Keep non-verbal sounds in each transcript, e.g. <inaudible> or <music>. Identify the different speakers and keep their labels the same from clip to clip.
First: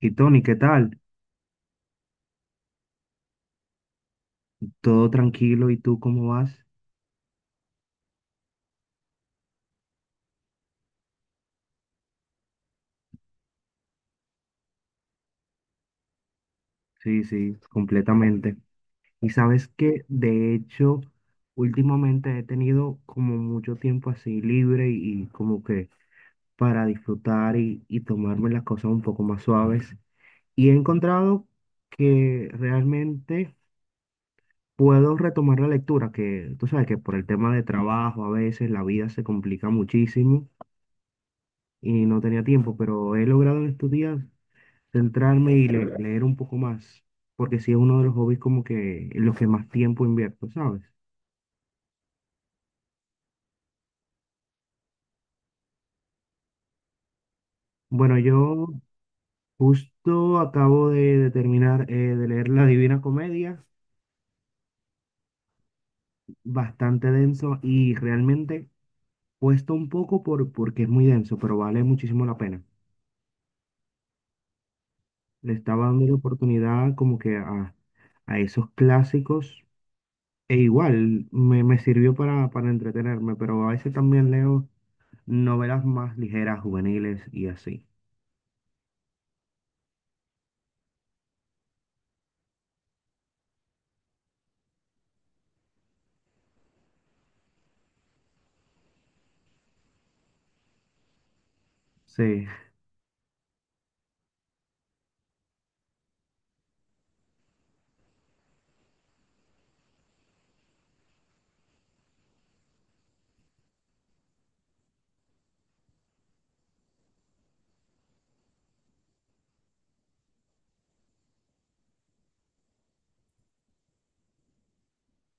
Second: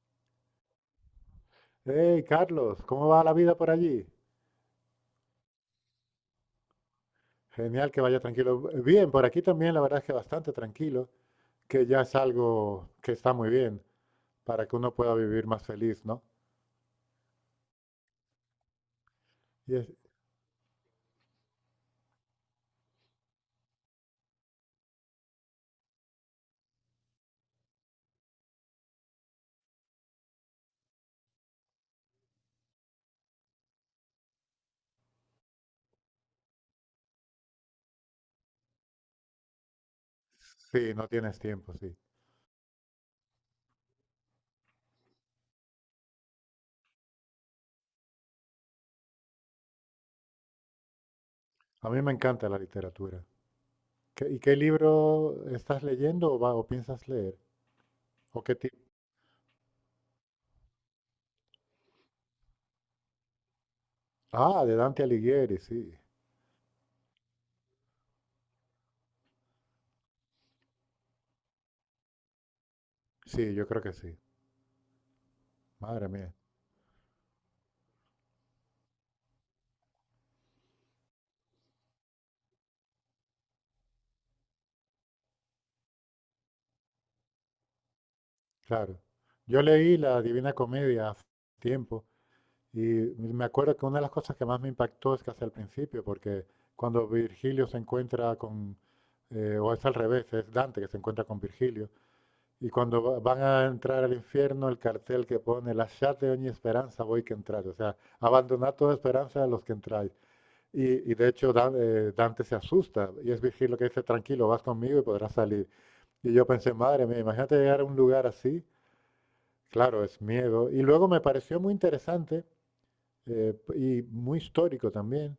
Speaker 1: Y Tony, ¿qué tal?
Speaker 2: Hey, Carlos, ¿cómo va la vida por allí?
Speaker 1: ¿Todo tranquilo? ¿Y tú cómo vas?
Speaker 2: Genial que vaya tranquilo. Bien, por aquí también la verdad es que bastante tranquilo, que ya es algo que está muy bien para que uno pueda vivir más feliz, ¿no?
Speaker 1: Sí, sí, completamente. Y sabes
Speaker 2: Y es-
Speaker 1: que, de hecho, últimamente he tenido como mucho tiempo así libre y como que para disfrutar y tomarme las cosas un poco más suaves. Y he encontrado que realmente puedo retomar la lectura, que tú sabes que por el tema de trabajo a veces la vida se complica muchísimo
Speaker 2: sí, no tienes tiempo, sí.
Speaker 1: y no tenía tiempo, pero he logrado en estos días centrarme y leer un poco más, porque sí es uno de los hobbies como que en los que más tiempo invierto, ¿sabes?
Speaker 2: A mí me encanta la literatura. ¿Y qué libro estás leyendo o o piensas leer?
Speaker 1: Bueno,
Speaker 2: ¿O qué
Speaker 1: yo
Speaker 2: tipo?
Speaker 1: justo acabo de terminar de leer La Divina Comedia,
Speaker 2: Ah, de Dante Alighieri, sí.
Speaker 1: bastante denso y realmente cuesta un poco porque es muy denso, pero vale muchísimo la pena.
Speaker 2: Sí, yo creo que sí.
Speaker 1: Le estaba dando
Speaker 2: Madre
Speaker 1: la
Speaker 2: mía,
Speaker 1: oportunidad como que a esos clásicos e igual me sirvió para entretenerme, pero a veces también leo novelas más ligeras, juveniles y así.
Speaker 2: claro. Yo leí la Divina Comedia hace tiempo. Y me acuerdo que una de las cosas que más me impactó es casi al principio, porque cuando Virgilio se encuentra con, o es al revés, es Dante que se encuentra con Virgilio,
Speaker 1: Sí,
Speaker 2: y cuando van a entrar al infierno, el cartel que pone, lasciate ogni esperanza voi que entráis, o sea, abandonad toda esperanza a los que entráis. Y de hecho Dante se asusta, y es Virgilio que dice, tranquilo, vas conmigo y podrás salir. Y yo pensé, madre mía, imagínate llegar a un lugar así, claro, es miedo. Y luego me pareció muy interesante y muy histórico también,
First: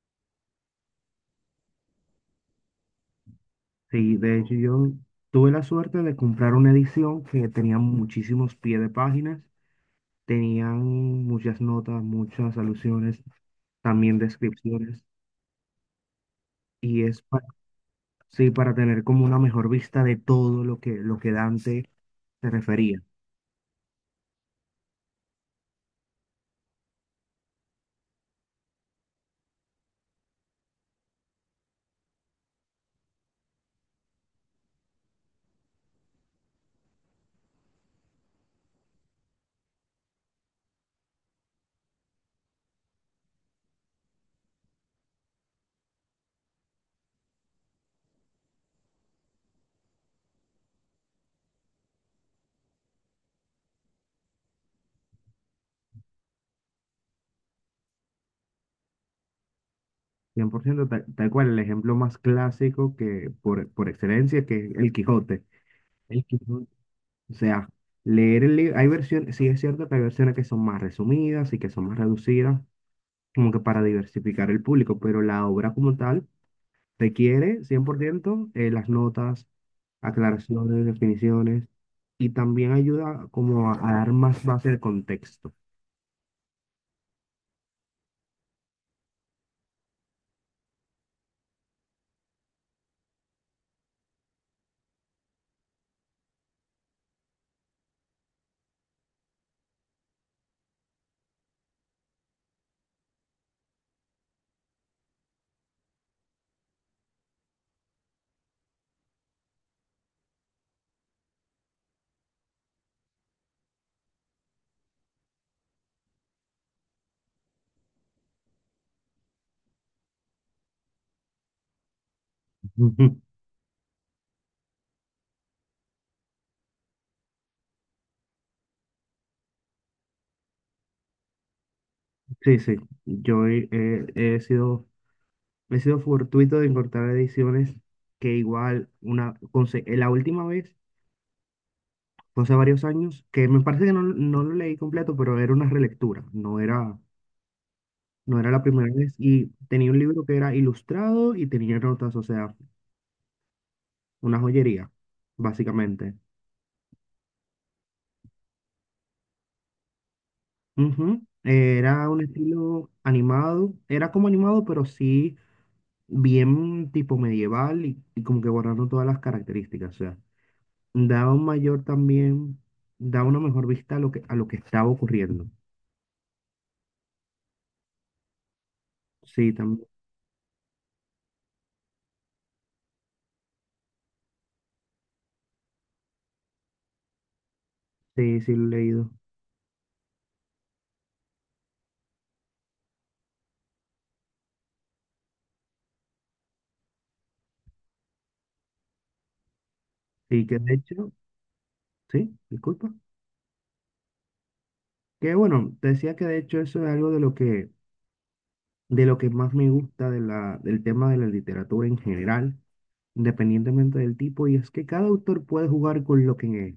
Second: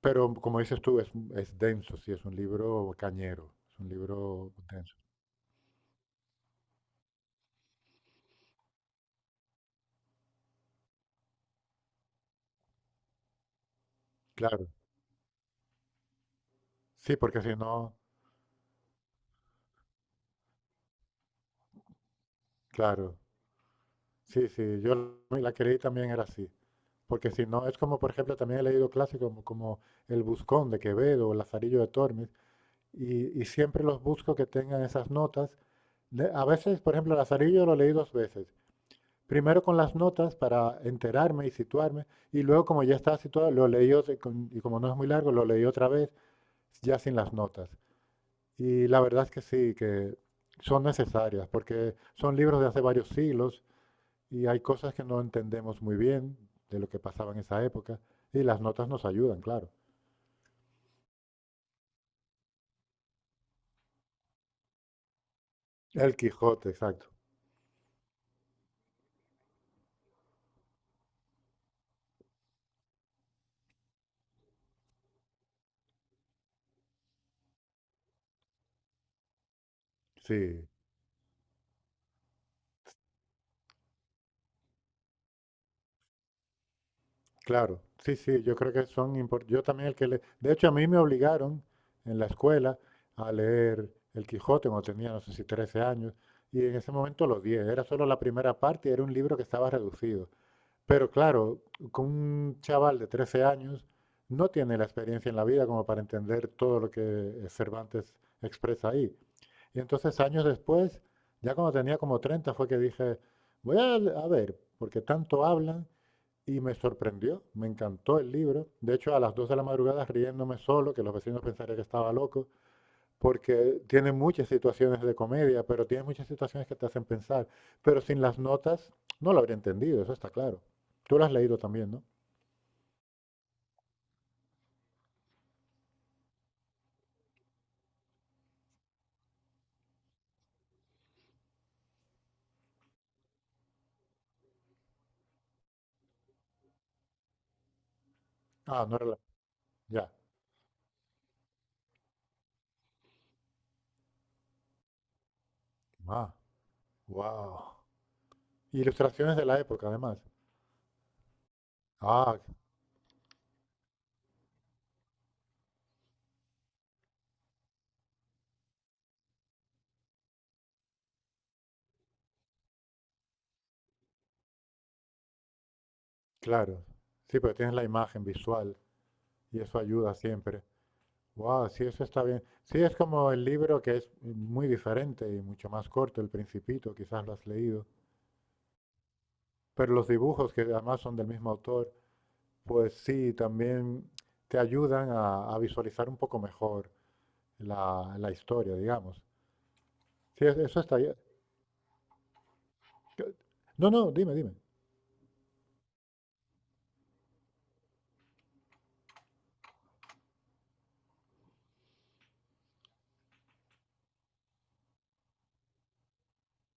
Speaker 2: pero como dices tú, es denso, sí, es un libro cañero, es un
Speaker 1: sí, de
Speaker 2: libro
Speaker 1: hecho yo
Speaker 2: denso.
Speaker 1: tuve la suerte de comprar una edición que tenía muchísimos pies de páginas, tenían muchas notas, muchas alusiones, también
Speaker 2: Claro,
Speaker 1: descripciones, y
Speaker 2: sí,
Speaker 1: es
Speaker 2: porque si no,
Speaker 1: sí, para tener como una mejor vista de todo lo lo que Dante se refería.
Speaker 2: claro, sí, sí, yo la que leí también era así, porque si no, es como, por ejemplo, también he leído clásicos como, como El Buscón de Quevedo o Lazarillo de Tormes, y siempre los busco que tengan esas notas. A veces, por ejemplo, Lazarillo lo leí dos veces. Primero con las notas para enterarme y situarme, y luego como ya estaba situado, lo leí y como no es muy largo, lo leí otra vez ya sin las notas. Y la verdad es que sí, que son necesarias, porque son libros de hace varios siglos y hay cosas que no entendemos muy bien de lo que pasaba en esa época, y las notas nos ayudan, claro.
Speaker 1: Cien por ciento, tal, tal cual, el ejemplo más clásico que por excelencia que es el Quijote.
Speaker 2: El
Speaker 1: El
Speaker 2: Quijote,
Speaker 1: Quijote,
Speaker 2: exacto.
Speaker 1: o sea, leer el libro, hay versiones, sí es cierto que hay versiones que son más resumidas y que son más reducidas, como que para diversificar el público, pero la obra como tal requiere 100% las notas,
Speaker 2: Sí,
Speaker 1: aclaraciones, definiciones, y también ayuda como a dar más base de contexto.
Speaker 2: claro, sí, sí, yo creo que son importantes. Yo también el que le... De hecho, a mí me obligaron en la escuela a leer El Quijote cuando tenía, no sé si 13 años, y en ese momento lo odié. Era solo la primera parte y era un libro que estaba reducido. Pero claro, con un chaval de 13 años no tiene la experiencia en la vida como para entender todo lo que Cervantes expresa ahí. Y entonces años después, ya cuando tenía como 30 fue que dije, voy a, a ver, porque tanto hablan. Y me sorprendió, me encantó el libro. De hecho, a las 2 de la madrugada riéndome solo, que los vecinos pensarían que estaba loco,
Speaker 1: <laughs> Ujú.
Speaker 2: porque tiene muchas situaciones de comedia, pero tiene muchas situaciones que te hacen pensar. Pero sin las notas no lo habría entendido, eso está claro. Tú lo has leído también, ¿no?
Speaker 1: Sí, sí, yo he sido, he sido fortuito de encontrar ediciones que igual, una, la última vez, fue hace varios años, que me parece que no, no lo leí completo, pero era una relectura, no era la
Speaker 2: Ah,
Speaker 1: primera
Speaker 2: no era
Speaker 1: vez
Speaker 2: la-
Speaker 1: y tenía un
Speaker 2: Ya.
Speaker 1: libro que era ilustrado y tenía notas, o sea, una joyería, básicamente.
Speaker 2: Ah, wow. Ilustraciones de la época, además.
Speaker 1: Ujú. Era un
Speaker 2: Ah,
Speaker 1: estilo animado, era como animado, pero sí bien tipo medieval y como que borrando todas las características, o sea, daba un mayor también, daba una mejor vista a lo a lo que estaba ocurriendo.
Speaker 2: claro. Sí, pero tienes la imagen visual
Speaker 1: Sí,
Speaker 2: y eso
Speaker 1: también,
Speaker 2: ayuda siempre. Wow, sí, eso está bien. Sí, es como el libro que es muy diferente y mucho más corto, El Principito, quizás lo has leído.
Speaker 1: sí, sí, lo he leído.
Speaker 2: Pero los dibujos, que además son del mismo autor, pues sí, también te ayudan a visualizar un poco mejor la, la historia, digamos.
Speaker 1: Y
Speaker 2: Sí,
Speaker 1: que de
Speaker 2: eso está
Speaker 1: hecho,
Speaker 2: bien.
Speaker 1: sí, disculpa.
Speaker 2: No, no, dime, dime.
Speaker 1: Que bueno, te decía que de hecho eso es algo de lo que más me gusta de del tema de la literatura en general, independientemente del tipo, y es que cada autor puede jugar con lo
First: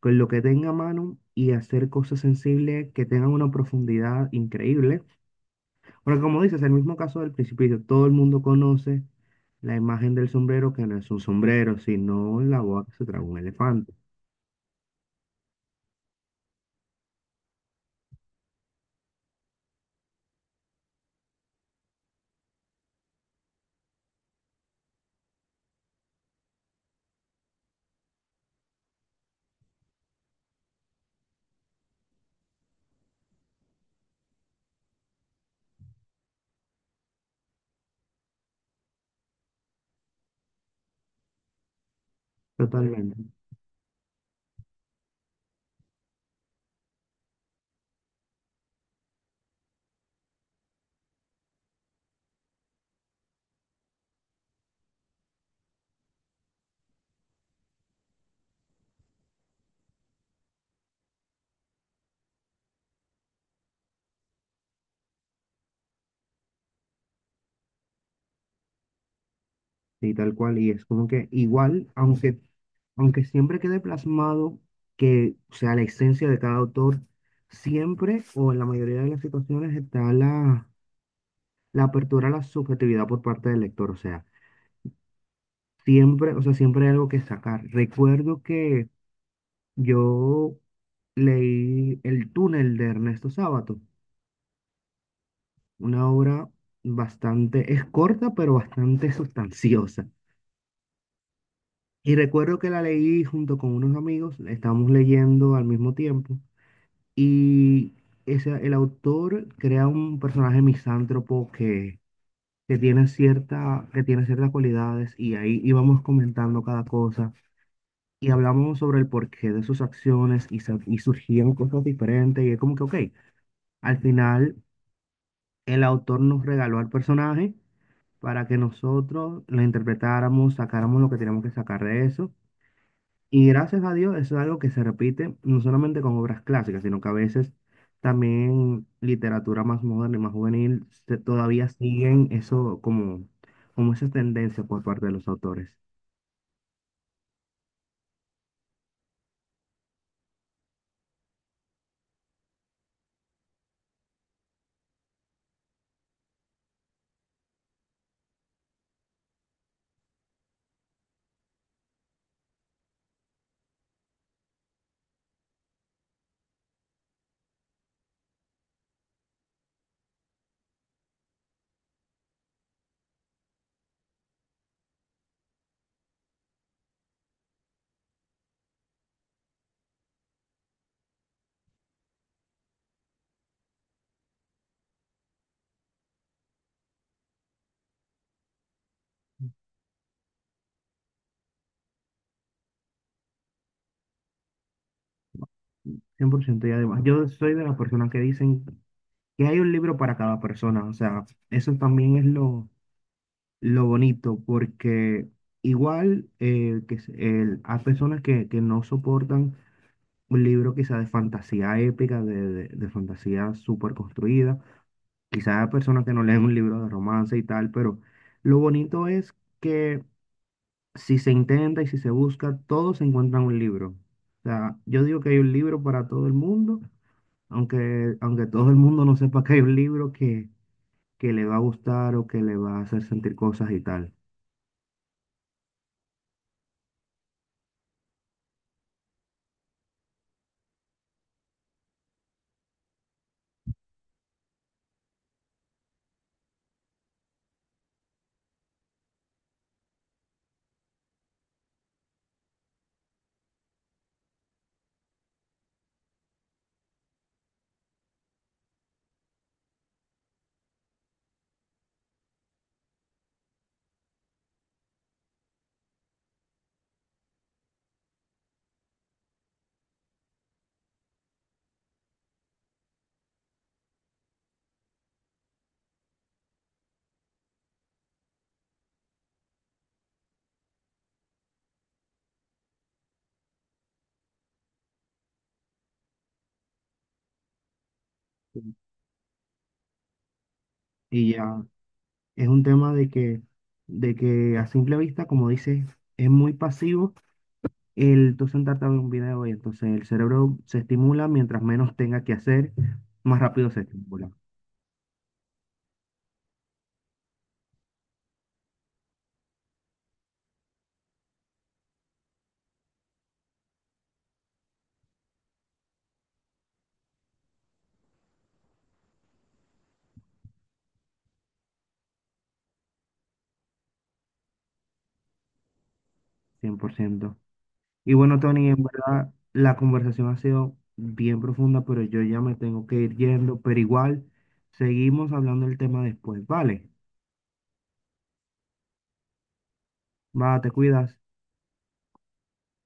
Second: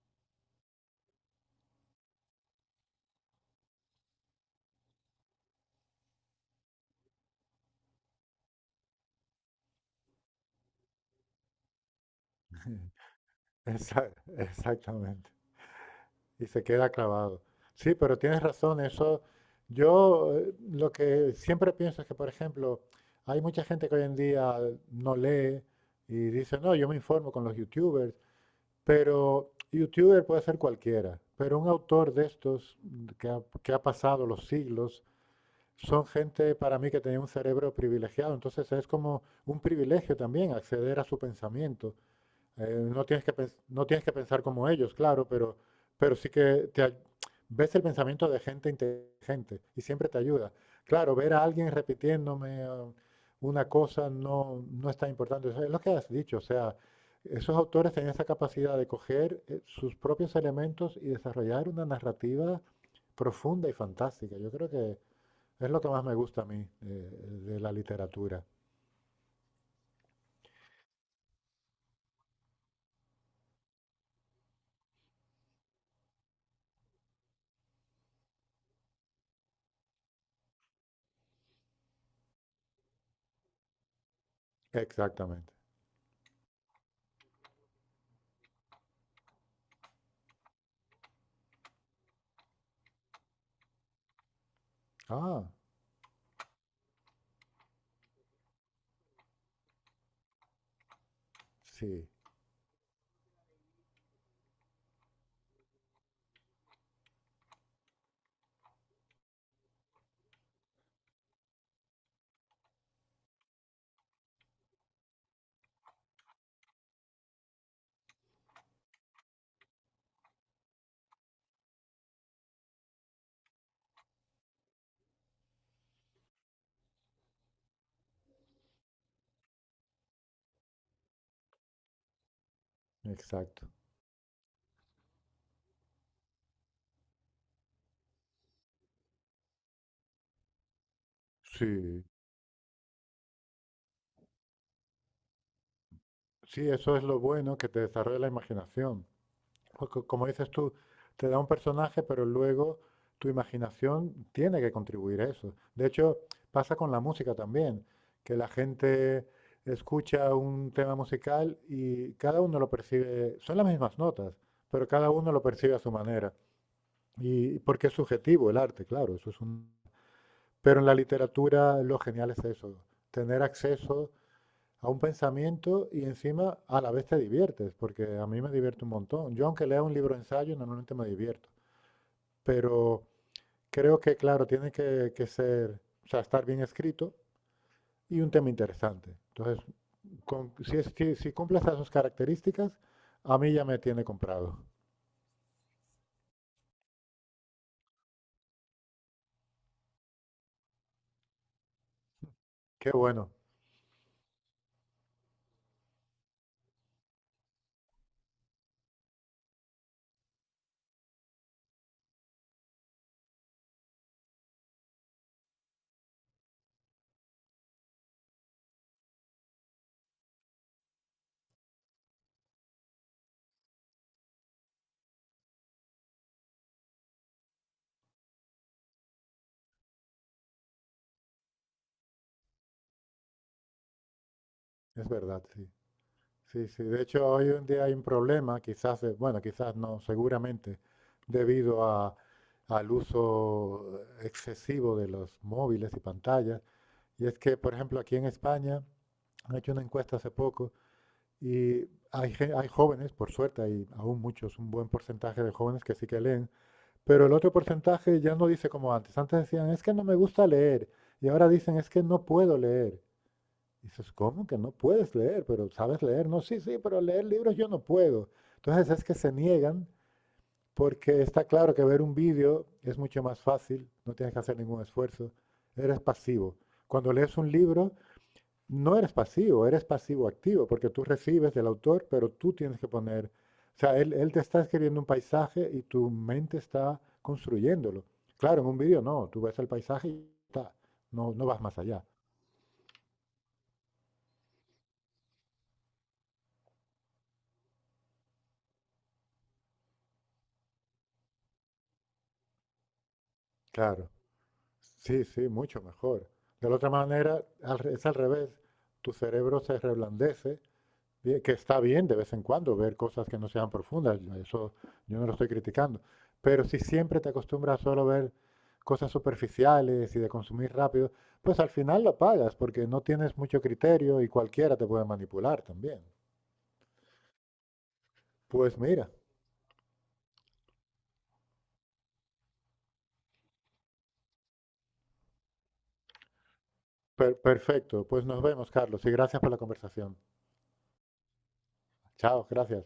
Speaker 1: con lo que tenga a mano y hacer cosas sensibles que tengan una profundidad increíble. Porque como dices, el mismo caso del Principito, todo el mundo conoce la imagen del sombrero, que no es un sombrero, sino la boca que se traga un elefante.
Speaker 2: Exa- <laughs> Exactamente. Y se queda clavado. Sí, pero tienes razón, eso. Yo lo que siempre pienso es que, por ejemplo, hay mucha gente que hoy en día no lee y dice, no, yo me informo con los youtubers, pero youtuber puede ser cualquiera, pero un autor de estos que ha pasado los siglos son gente para mí que tenía un cerebro privilegiado, entonces es como un privilegio también acceder a su pensamiento. Eh, no
Speaker 1: Totalmente.
Speaker 2: tienes que no tienes que pensar como ellos, claro, pero sí que te, ves el pensamiento de gente inteligente y siempre te ayuda. Claro, ver a alguien repitiéndome una cosa no, no es tan importante. Eso es lo que has dicho, o sea, esos autores tenían esa capacidad de coger sus propios elementos y desarrollar una narrativa profunda y fantástica. Yo creo que es lo que más me gusta a mí de la literatura.
Speaker 1: Sí, tal cual, y es como que igual, aunque siempre quede plasmado que, o sea, la esencia de cada autor, siempre o en la mayoría de las situaciones está la apertura a la subjetividad por parte del lector,
Speaker 2: Exactamente.
Speaker 1: o sea, siempre hay algo que sacar. Recuerdo que yo leí El túnel de Ernesto Sábato,
Speaker 2: Ah,
Speaker 1: una obra bastante, es corta, pero bastante <laughs> sustanciosa.
Speaker 2: sí,
Speaker 1: Y recuerdo que la leí junto con unos amigos, la estábamos leyendo al mismo tiempo, y ese, el autor crea un personaje misántropo que tiene que tiene ciertas cualidades, y ahí íbamos comentando cada cosa, y hablamos sobre el porqué de sus acciones, y, y surgían cosas diferentes, y es como que, ok, al final el autor nos regaló al personaje para que nosotros lo interpretáramos, sacáramos lo que teníamos que sacar de eso. Y
Speaker 2: exacto.
Speaker 1: gracias a Dios, eso es algo que se repite no solamente con obras clásicas, sino que a veces también literatura más moderna y más juvenil todavía
Speaker 2: Sí,
Speaker 1: siguen eso como, como esa tendencia por parte de los autores.
Speaker 2: sí, eso es lo bueno, que te desarrolla la imaginación. Porque, como dices tú, te da un personaje, pero luego tu imaginación tiene que contribuir a eso. De hecho, pasa con la música también, que la gente escucha un tema musical y cada uno lo percibe, son las mismas notas, pero cada uno lo percibe a su manera. Y porque es subjetivo el arte, claro, eso es un... Pero en la literatura lo genial es eso, tener acceso a un pensamiento y encima a la vez te diviertes, porque a mí me divierte un montón. Yo aunque lea un libro de ensayo, normalmente me divierto, pero creo que, claro, tiene que ser, o sea, estar bien escrito y un tema interesante. Entonces, si, si cumple esas dos características, a mí ya me tiene comprado.
Speaker 1: Cien por ciento, y además, yo soy de las personas que dicen que hay un libro para cada persona, o sea, eso también es
Speaker 2: Qué bueno,
Speaker 1: lo bonito, porque igual hay personas que no soportan un libro quizá de fantasía épica, de fantasía súper construida, quizás a personas que no leen un libro de romance y tal, pero lo bonito es que si se intenta y si se busca, todos se encuentran un libro. O sea, yo digo que hay un libro para todo el mundo, aunque todo el mundo no sepa que hay un libro que le va a gustar o que le va a hacer sentir cosas y tal.
Speaker 2: es verdad, sí. Sí, sí. De hecho, hoy en día hay un problema, quizás, bueno, quizás no, seguramente, debido a- al uso excesivo de los móviles y pantallas. Y es que, por ejemplo, aquí en España han hecho una encuesta hace poco y hay, hay jóvenes, por suerte, hay aún muchos, un buen porcentaje de jóvenes que sí que leen, pero el otro porcentaje ya no dice como antes. Antes decían, es que no me gusta leer, y ahora dicen, es que no puedo leer. Dices, ¿cómo que no puedes leer? Pero sabes leer. No, sí, sí, pero leer libros yo no puedo. Entonces es que se niegan porque está claro que ver un vídeo es mucho más fácil, no tienes que hacer ningún esfuerzo, eres pasivo. Cuando lees un libro, no eres pasivo, eres pasivo-activo, porque tú recibes del autor, pero tú tienes que poner, o sea, él te está escribiendo un paisaje y tu mente está construyéndolo. Claro, en un vídeo no, tú ves el paisaje y está, no,
Speaker 1: Y
Speaker 2: no vas
Speaker 1: ya
Speaker 2: más allá.
Speaker 1: es un tema de de que a simple vista, como dices, es muy pasivo el tú sentarte a ver un video y entonces el cerebro se estimula mientras menos tenga que hacer, más rápido se
Speaker 2: Claro.
Speaker 1: estimula,
Speaker 2: Sí, sí, mucho mejor. De la otra manera, es al revés. Tu cerebro se reblandece, bien, que está bien de vez en cuando ver cosas que no sean profundas. Yo Eso yo no lo estoy criticando. Pero si siempre te acostumbras solo a ver cosas superficiales y de consumir rápido, pues al final lo pagas porque no tienes mucho criterio y cualquiera te puede manipular también.
Speaker 1: cien por ciento. Y bueno, Tony,
Speaker 2: Pues
Speaker 1: en
Speaker 2: mira,
Speaker 1: verdad la conversación ha sido bien profunda, pero yo ya me tengo que ir yendo, pero igual seguimos hablando del tema después, ¿vale?
Speaker 2: perfecto. Pues nos vemos, Carlos, y gracias por la conversación.
Speaker 1: Va, te cuidas.
Speaker 2: Chao, gracias.